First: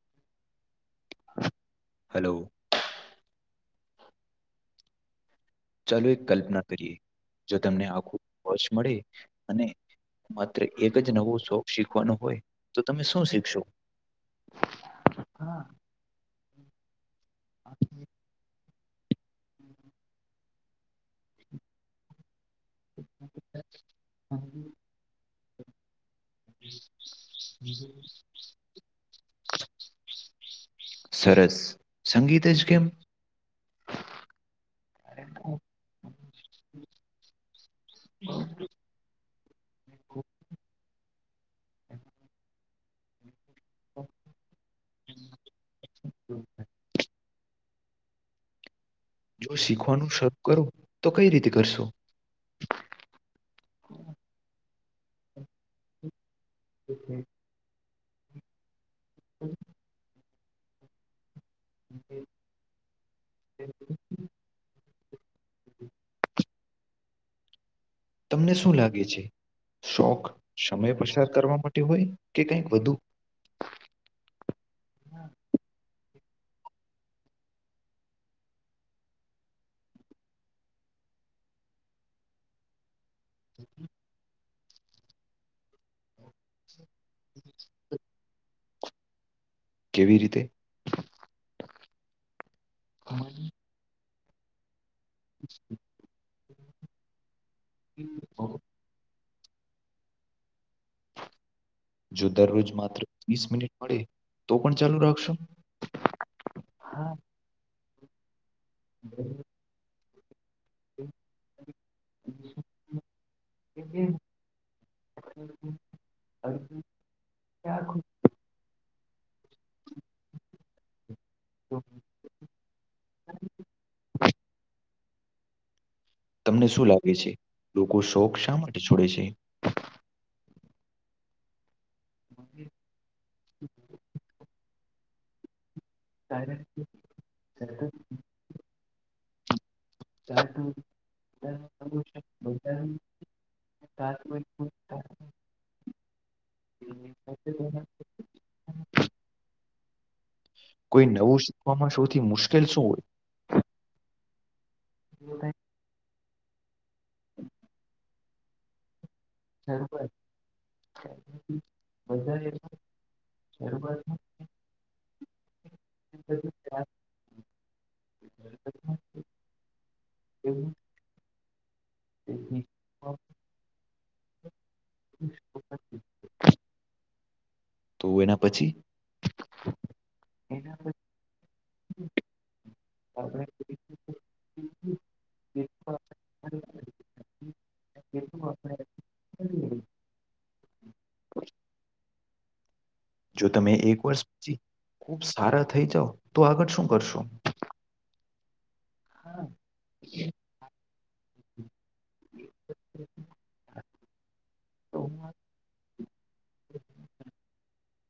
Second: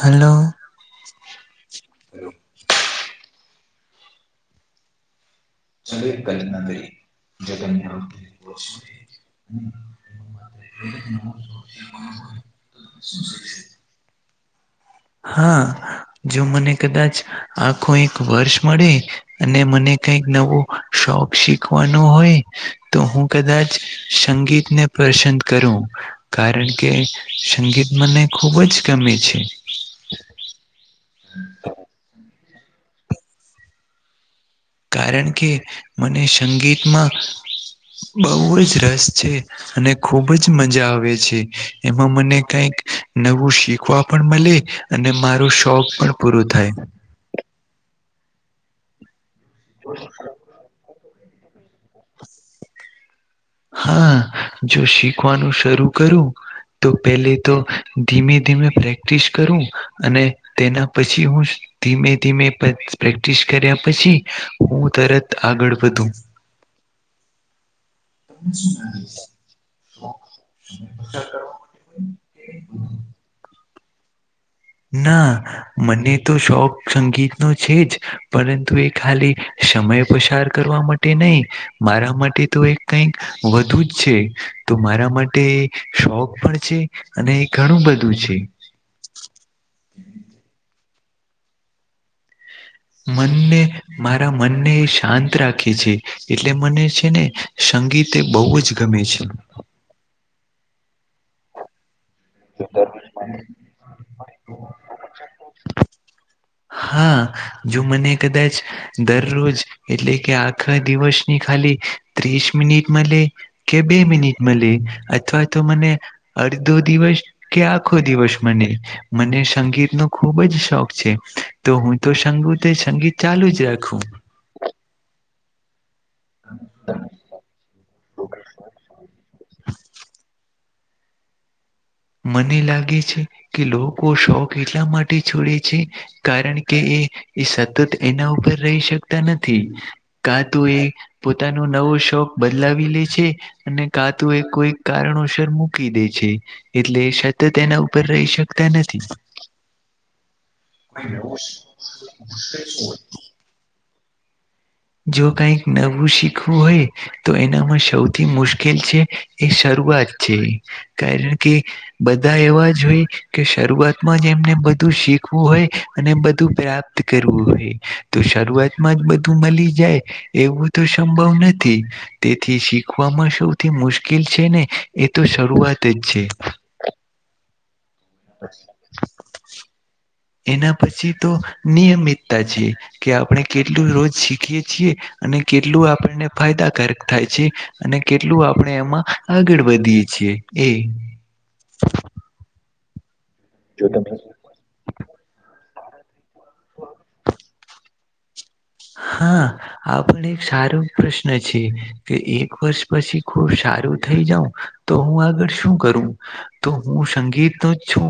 Hello. Hello. ચાલો એક કલ્પના કરીએ જો તમને આખું વશ મળે અને માત્ર એક જ નવો શોખ શીખવાનો હોય, તો તમે શું શીખશો. હા જો મને કદાચ આખો એક વર્ષ મળે અને મને કઈક નવો શોખ શીખવાનો હોય. તો હું કદાચ સંગીતને પસંદ કરું કારણ કે સંગીત મને ખુબ જ ગમે છે. સરસ સંગીત જ કેમ? કારણ કે મને સંગીતમાં બઉુ જ રસ છે, અને ખુબજ મજા આવે છે એમાં મને કઈક નવું શીખવા પણ મળે. અને મારું શોખ પણ પૂરો થાય. જો શીખવાનું શરૂ કરું તો કઈ રીતે કરશો. હા જો શીખવાનું શરૂ કરું તો પહેલે તો ધીમે ધીમે પ્રેક ફિક્સ કરું અને તેના પછી હું ધીમે ધીમે પ્રેક્ટિસ કર્યા પછી હું. તરત આગળ વધું તમને શું લાગે છે. શોખ સમય પસાર કરવા માટે હોય કે કઈક વધુ ના મને તો શોખ સંગીત નો છે જ પરંતુ એ ખાલી સમય પસાર કરવા માટે નહી મારા માટે તો એ કઈક વધુ જ છે. તો મારા માટે શોખ પણ છે, અને ઘણું બધું છે. કેવી રીતે મનને મારા મનને એ શાંત રાખે છે, એટલે મને છે ને સંગીતે એ બહુ જ ગમે છે. જો દરરોજ માત્ર વીસ મિનિટ મળે તો પણ ચાલુ રાખશો. હા જો મને કદાચ દરરોજ એટલે કે આ દિવસની ખાલી ત્રીસ મિનિટ મલે કે બે કેમ? મિનિટમાં લે અથવા તો તો મને અડધો દિવસ કે આખો દિવસ મને મને સંગીતનો ખુબ જ શોખ છે. તો હું તો સંગીત સંગીત ચાલુ જ રાખું. તમને શું લાગે છે, લોકો શોખ શા માટે છોડે છે. મને લાગે છે, કે લોકો શોખ એટલા માટે છોડે છે. કારણ કે એ એ સતત એના ઉપર રહી શકતા નથી. કાતો એ પોતાનું નવો શોખ બદલાવી લે છે અને કાતુ એ કોઈ કારણોસર મૂકી દે છે એટલે શતત એના ઉપર રહી શકતા નથી કોઈ નવું શીખવામાં સૌથી મુશ્કેલ શું હોય? જો કઈક નવું શીખવું હોય તો એનામાં સૌથી મુશ્કેલ છે એ શરૂઆત છે કારણ કે બધા એવા જ હોય કે શરૂઆતમાંજ એને બધું શીખ હોય અને બધું પ્રાપ્ત કરવું હોય તો શરૂઆતમાં જ બધું મલી એવું તો સંભવ નથી તેથી શીખવામાં સૌથી મુશ્કેલ છે ને એ તો શરૂવાત જ છે તો એના પછી? એના પછી તો નિયમિતતા છે કે આપણે કેટલું રોજ શીખીએ છીએ અને કેટલું આપણને ફાયદાકારક થાય છે અને કેટલું આપણે એમાં આગળ વધીએ છીએ યે એ જો તમે એક વર્ષ પછી ખુબ સારા થઈ જાાવ તો આગળ શું કરશો? હા આ પણ એક સારું પ્રશ્ન છે કે એક વર્ષ પછી ખુબ સારું થઇ જાઉં. તો હું આગળ શું કરું, તો હું સંગીત નો જ છું.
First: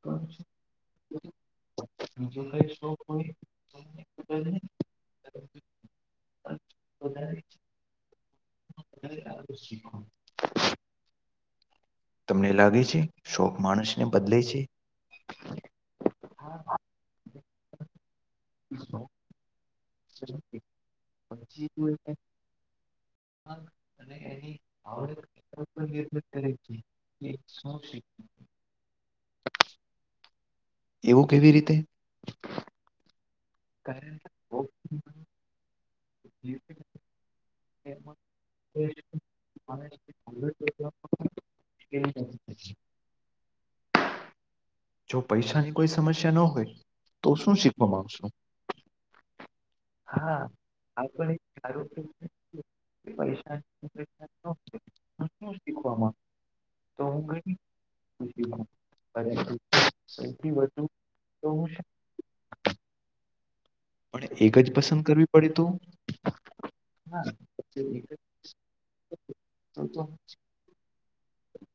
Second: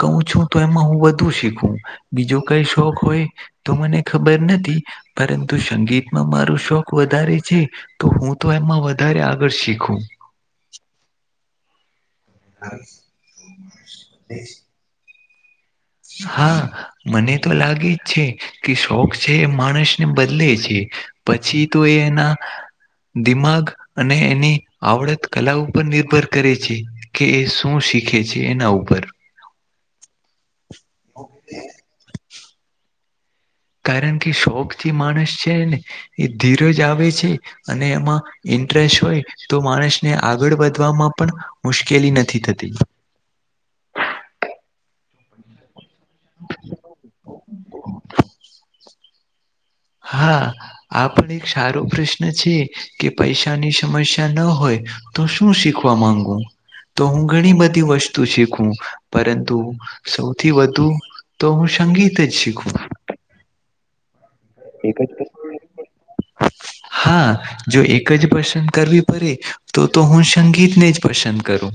કું છું તો એમાં હું વધુ શીખું બીજો કઈ શોખ હોય તો મને ખબર નથી. પરંતુ સંગીતમાં માર શોખ વધારે છે તો હું તો એમાં વધારે આગળ શીખું. તમને લાગે છે, શોખ માણસને બદલે છે. હા, મને તો લાગે જ છે, કે શોખ છે એ માણસને બદલે છે. પછી તો એ એના દિમાગ અને એની આવડત કલા ઉપર નિર્ભર કરે છે. કે એ શું શીખે છે એના ઉપર. એવું કેવી રીતે? કારણ કે શોખથી માણસ છે ને એ ધીરજ આવે છે અને એમાં એ ઇન્ટરેસ્ટ હોય તો માણસને આગળ વધવામાં પણ મુશ્કેલી નથી થતી. જો પૈસાની કોઈ સમસ્યા ન હોય તો શું શીખવામાં માંગશો. હા આપણ એક સારો પ્રષ્ છે કે પૈસા પૈસાની સમસ્યા ન હોય તો શું શીખવા શીખવામાં માંગુ. તો હું ઘણી બધી વસ્તુ શીખું પરંતુ સૌથી વધુ તો હું સંગીત જ શીખુ. પણ એક જ પસંદ કરવી પડે તો? હા, જો એક જ પસંદ કરવી પડે તો તો હું સંગીતને જ પસંદ કરું.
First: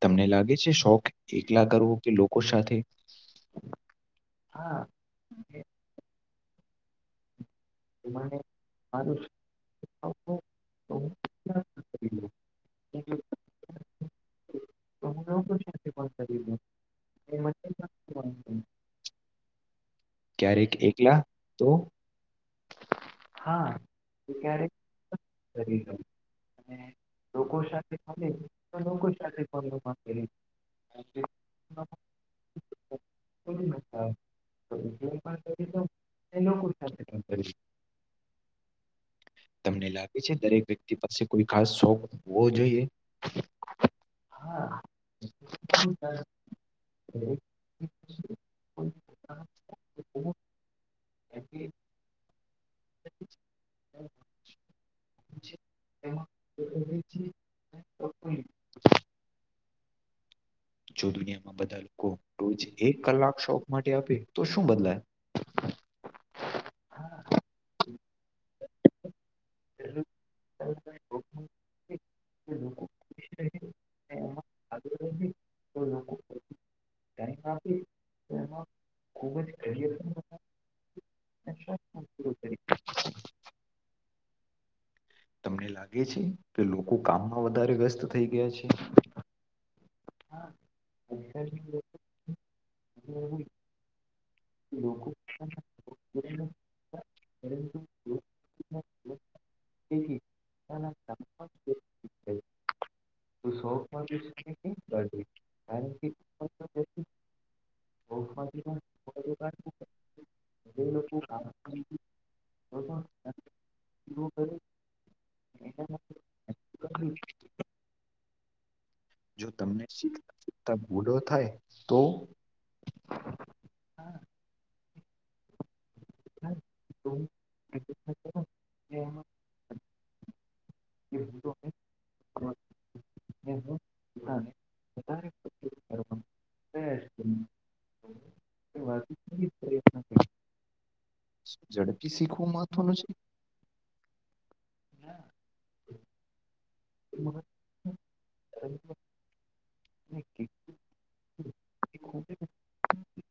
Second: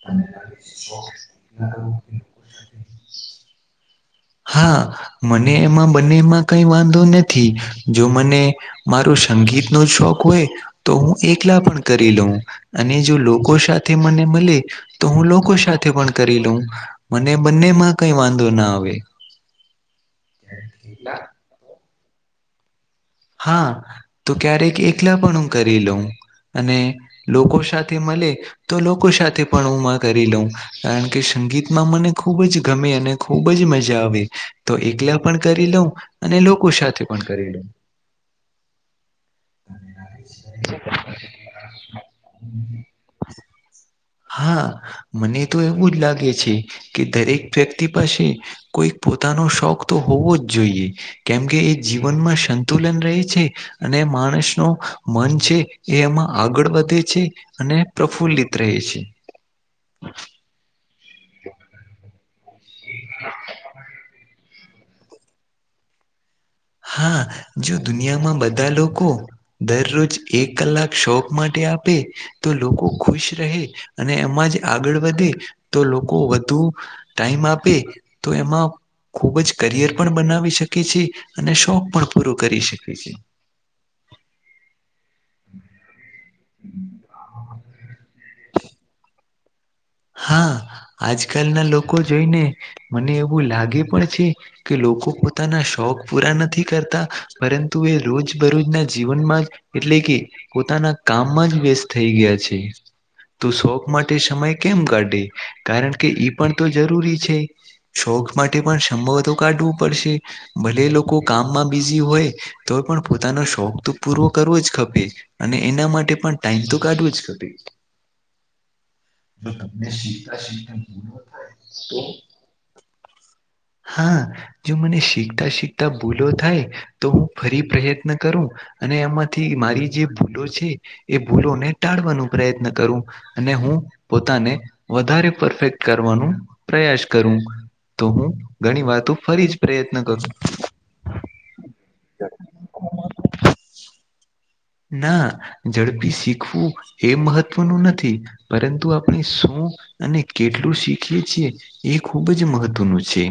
તમને લાગે છે શોખ એકલા કરવો કે લોકો સાથે. હા મને એમાં બંનેમાં કઈ વાંધો નથી. જો મને મારુ મારું સંગીત નો શોખ હોય તો હું એકલા પણ કરી લઉં. અને જો લોકો સાથે મને મલે તો હું લોકો સાથે પણ કરી લઉ મને શોખ એમ જ. બંને મા કઈ વાંધો ના આવે. ક્યારેક એકલા તો? હા, તો ક્યારેક એકલા પણ હું કરી લઉં અને લોકો સાથે મલે તો લોકો સાથે પણ ઉમા કરી લઉં કારણ કે જે સંગીત મને ખૂબ જ ગમે અને ખૂબ જ મજા અ, આવે તો કરું એકલા પણ કરી લઉં અને છું એ લોકો શાથે પણ સાથે કરું છું. કરીલું. તમને લાગે છે દરેક વ્યક્તિ પાસે કોઈ ખાસ શોખ હોવો જોઈએ? હા મને તો એવું હું જ ચાલ- લાગે છે કે દરેક વ્યક્તિ પાસે કોઈક પોતાનો શોખ તો હોવો જ જોઈએ કેમકે એ જીવનમાં સંતુલન રહે છે અને માણસ નો મન છે એ એમાં આગળ વધે છે અને પ્રફુલ્લિત રહે છે. જો દુનિયામાં બધા લોકો તો જ એક કલાક શોખ માટે આપે તો શું બદલાય? હા જો દુનિયામાં બધા લોકો દરરોજ એક કલાક શોખ માટે આપે તો લોકો ખુશ રહે અને એમાં જ આગળ વધે તો લોકો વધુ ટાઇમ આપે તો એમાં ખુબ જ કરિયર પણ બનાવી શકે છે. અને શોખ પણ પૂરું કરી શકે છે. તમને [inaudible] લાગે છે કે લોકો કામમાં વધારે વ્યસ્ત થઈ ગયા છે. હા આજકાલ ના લોકો જોઈને મને એવું લાગે પણ છે કે લોકો પોતાના શો ક પૂરા નથી કરતા પરંતુ એ રોજ બરોજના જીવનમાં જ એટલે કે પોતાના એના કામ જ વ્યસ્ત થઇ ગયા છે તો શોખ માટે સમય કેમ કાઢે કારણ કે ઈ પણ તો જરૂરી છે, શોખ માટે પણ સંભવતો કાઢ ભલે લોકો કામમાં બીઝી હોય તો પણ પોતાનો શોખ તો પૂરો કરવો ખપે જ અને એના માટે પણ ટાઈમ તો કાઢવું જ ખપે. જો તમને સીતા સીતે પૂરો થાય તો. હા જો મને શીખતા શીખ ત્યાં ભૂલો થાય તો હું ફરી પ્રયત્ન કરું અને એમાં થી મારી જે ભૂલો છે એ ભૂલોને ટાળવાનો પ્રયત્ન કરું અને હું પો તાણે વધારે પરફેક્ટ કરવાનું પ્રયાસ કરું તો હું ઘણી વાતો ફરી જ પ્રયત્ન કરું ઝડપી શીખવું મહત્વનું છે ના ઝડપી શીખવું એ મહત્વનું નથી પરંતુ આપણે શું અને કેટલું શીખીએ છીએ એ ખૂબ જ મહત્વનું છે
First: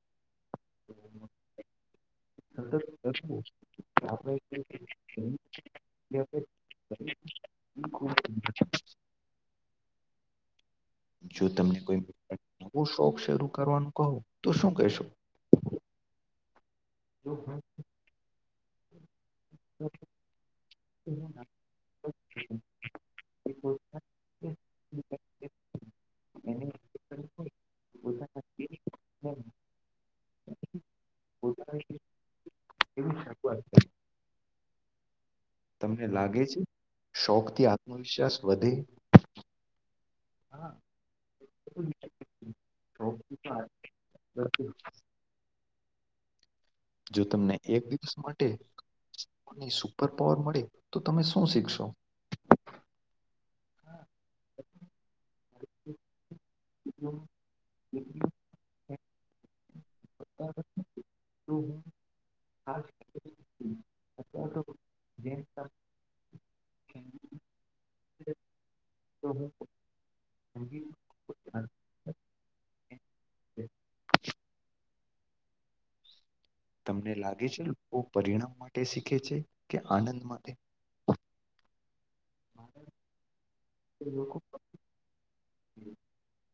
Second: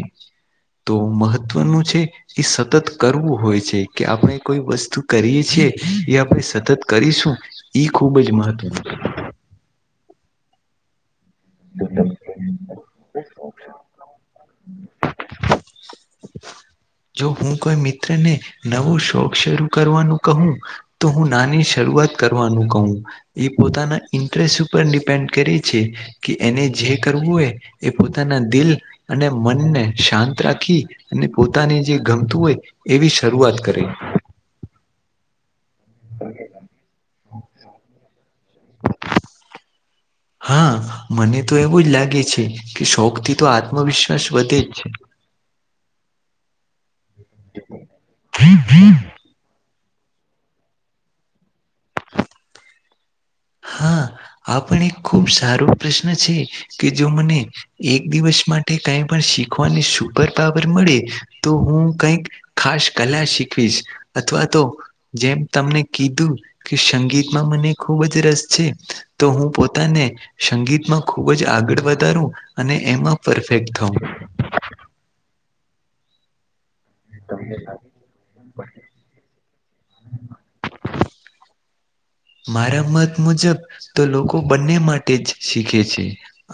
તો મહત્વનું છે કી સતત કરવું હોય છે કે આપણે કોઈ વસ્તુ કરીએ છીએ યા સતત કરીશું ઈ ખુબ જ મહત્વનું જો તમને કોઈવો નવો શોખ શરૂ કરવાનું કહો તો શું કહેશો? જો હું કોઈ મિત્રને નવો શોખ શરૂ કરવાનું કહું તો હું નાની શરૂ વાત કરવાનું કહું એ પોતાના ઇન્ટરેસ્ટ ઉપ ડિપેન્ડ કરે છે. કે એને જે કરવું હોય એ પોતાના દિલ અને મનને શાંત રાખી ને પોતાને જે ગમતું હોય એવી શરૂઆત કરે. તમને લાગે છે શોખ થી આત્મવિશ્વાસ વધે? હા મને તો એવું જ લાગે છે કે શોખ થી તો આત્મવિશ્વાસ વધે જ છે જો તમને એક દિવસ માટે [unintelligible] સુપર પાવર મળે તો તમે શું શીખશો? હા આ પણ એક ખુબ સારો પ્રશ્ન છે કે જો મને એક દિવસ માટે કઈ પણ શીખ વાણી સુપર પાવર મળે તો હમ. હું કઈક ખાસ કલા શીખવીશ અથવા તો જેમ તમને કીધું કે સંગીતમાં મને ખુબ જ રસ છે તો હું પોતાને સંગીતમાં ખુબ જ આગળ વધારું અને એમાં પરફેક્ટ થાઉં. તમને લાગે છે વો પરિણામ માટે શીખે છે કે આનંદ માટે? હ મારા મત મુજબ તો લોકો બંને માટે જ શીખે છે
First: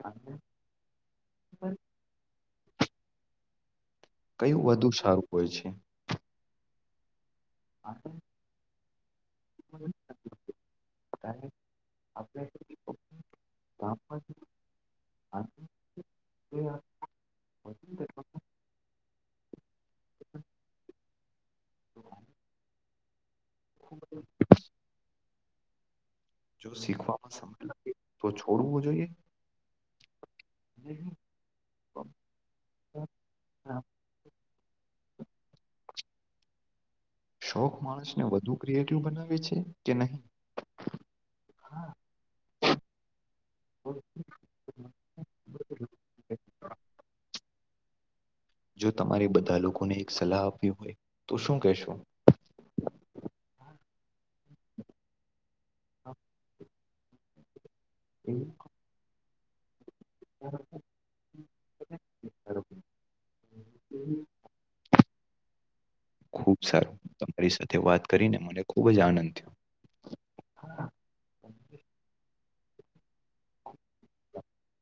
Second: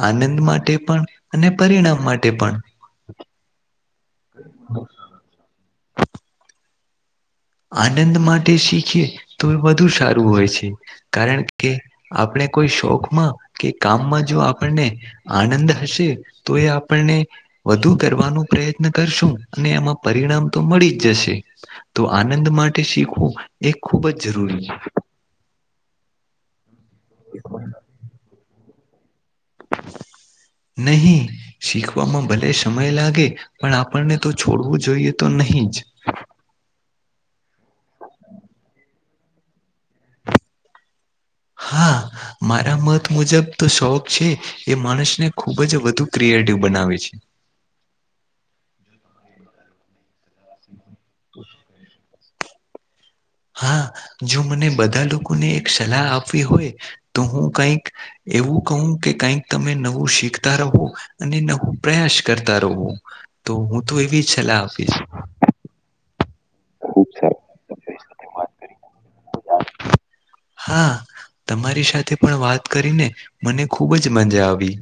આનંદ માટે પણ અને પરિણામ માટે પણ કયું વધુ સારું હોય છે? આનંદ માટે શીખે તો એ વધુ સારું હોય છે કારણ કે આપળે કોઈ શોખમાં કે કામમાં જો આપણને આનંદ હશે તો એ આપણને વધુ કરવાનું પ્રયત્ન કરશું અને એમાં પરિણામ તો મળી જ જશે તો આનંદ માટે શીખવું એ ખૂબ જ જરૂરી છે. જો શીખવામાં સમય છે લાગે તો છોડવું જોઈએ? નહી શીખવામાં ભલે સમય લાગે પણ આપણને તો છોડવું જોઈએ તો નહીં જ. શોખ માણસને વધુ ક્રિએટિવ બનાવે છે કે નહીં? હા મારા મત મુજબ તો શોખ છે એ માણસને ખુબ જ વધુ ક્રિ એટિવ બનાવે છે. જો તમારે બધા લોકોને એક સલાહ આપવી હોય તો શું કેશો? હા જો મને બધા લોકોને એક સલા આપવી હોય તો હું કઈક એવું કહું કે કઈક તમે નઉ વુ શીખતા રહો અને નવું પ્રયાસ કરતા રહો, તો હું તો એવી જ સલાહ આપીશ. ખુબ સારું તમારી સાથે વાત કરીને મને ખુબ જ આનંદ થયો. હા તમારી સાથે પણ વાત કરીને મને ખૂબ જ મજા આવી.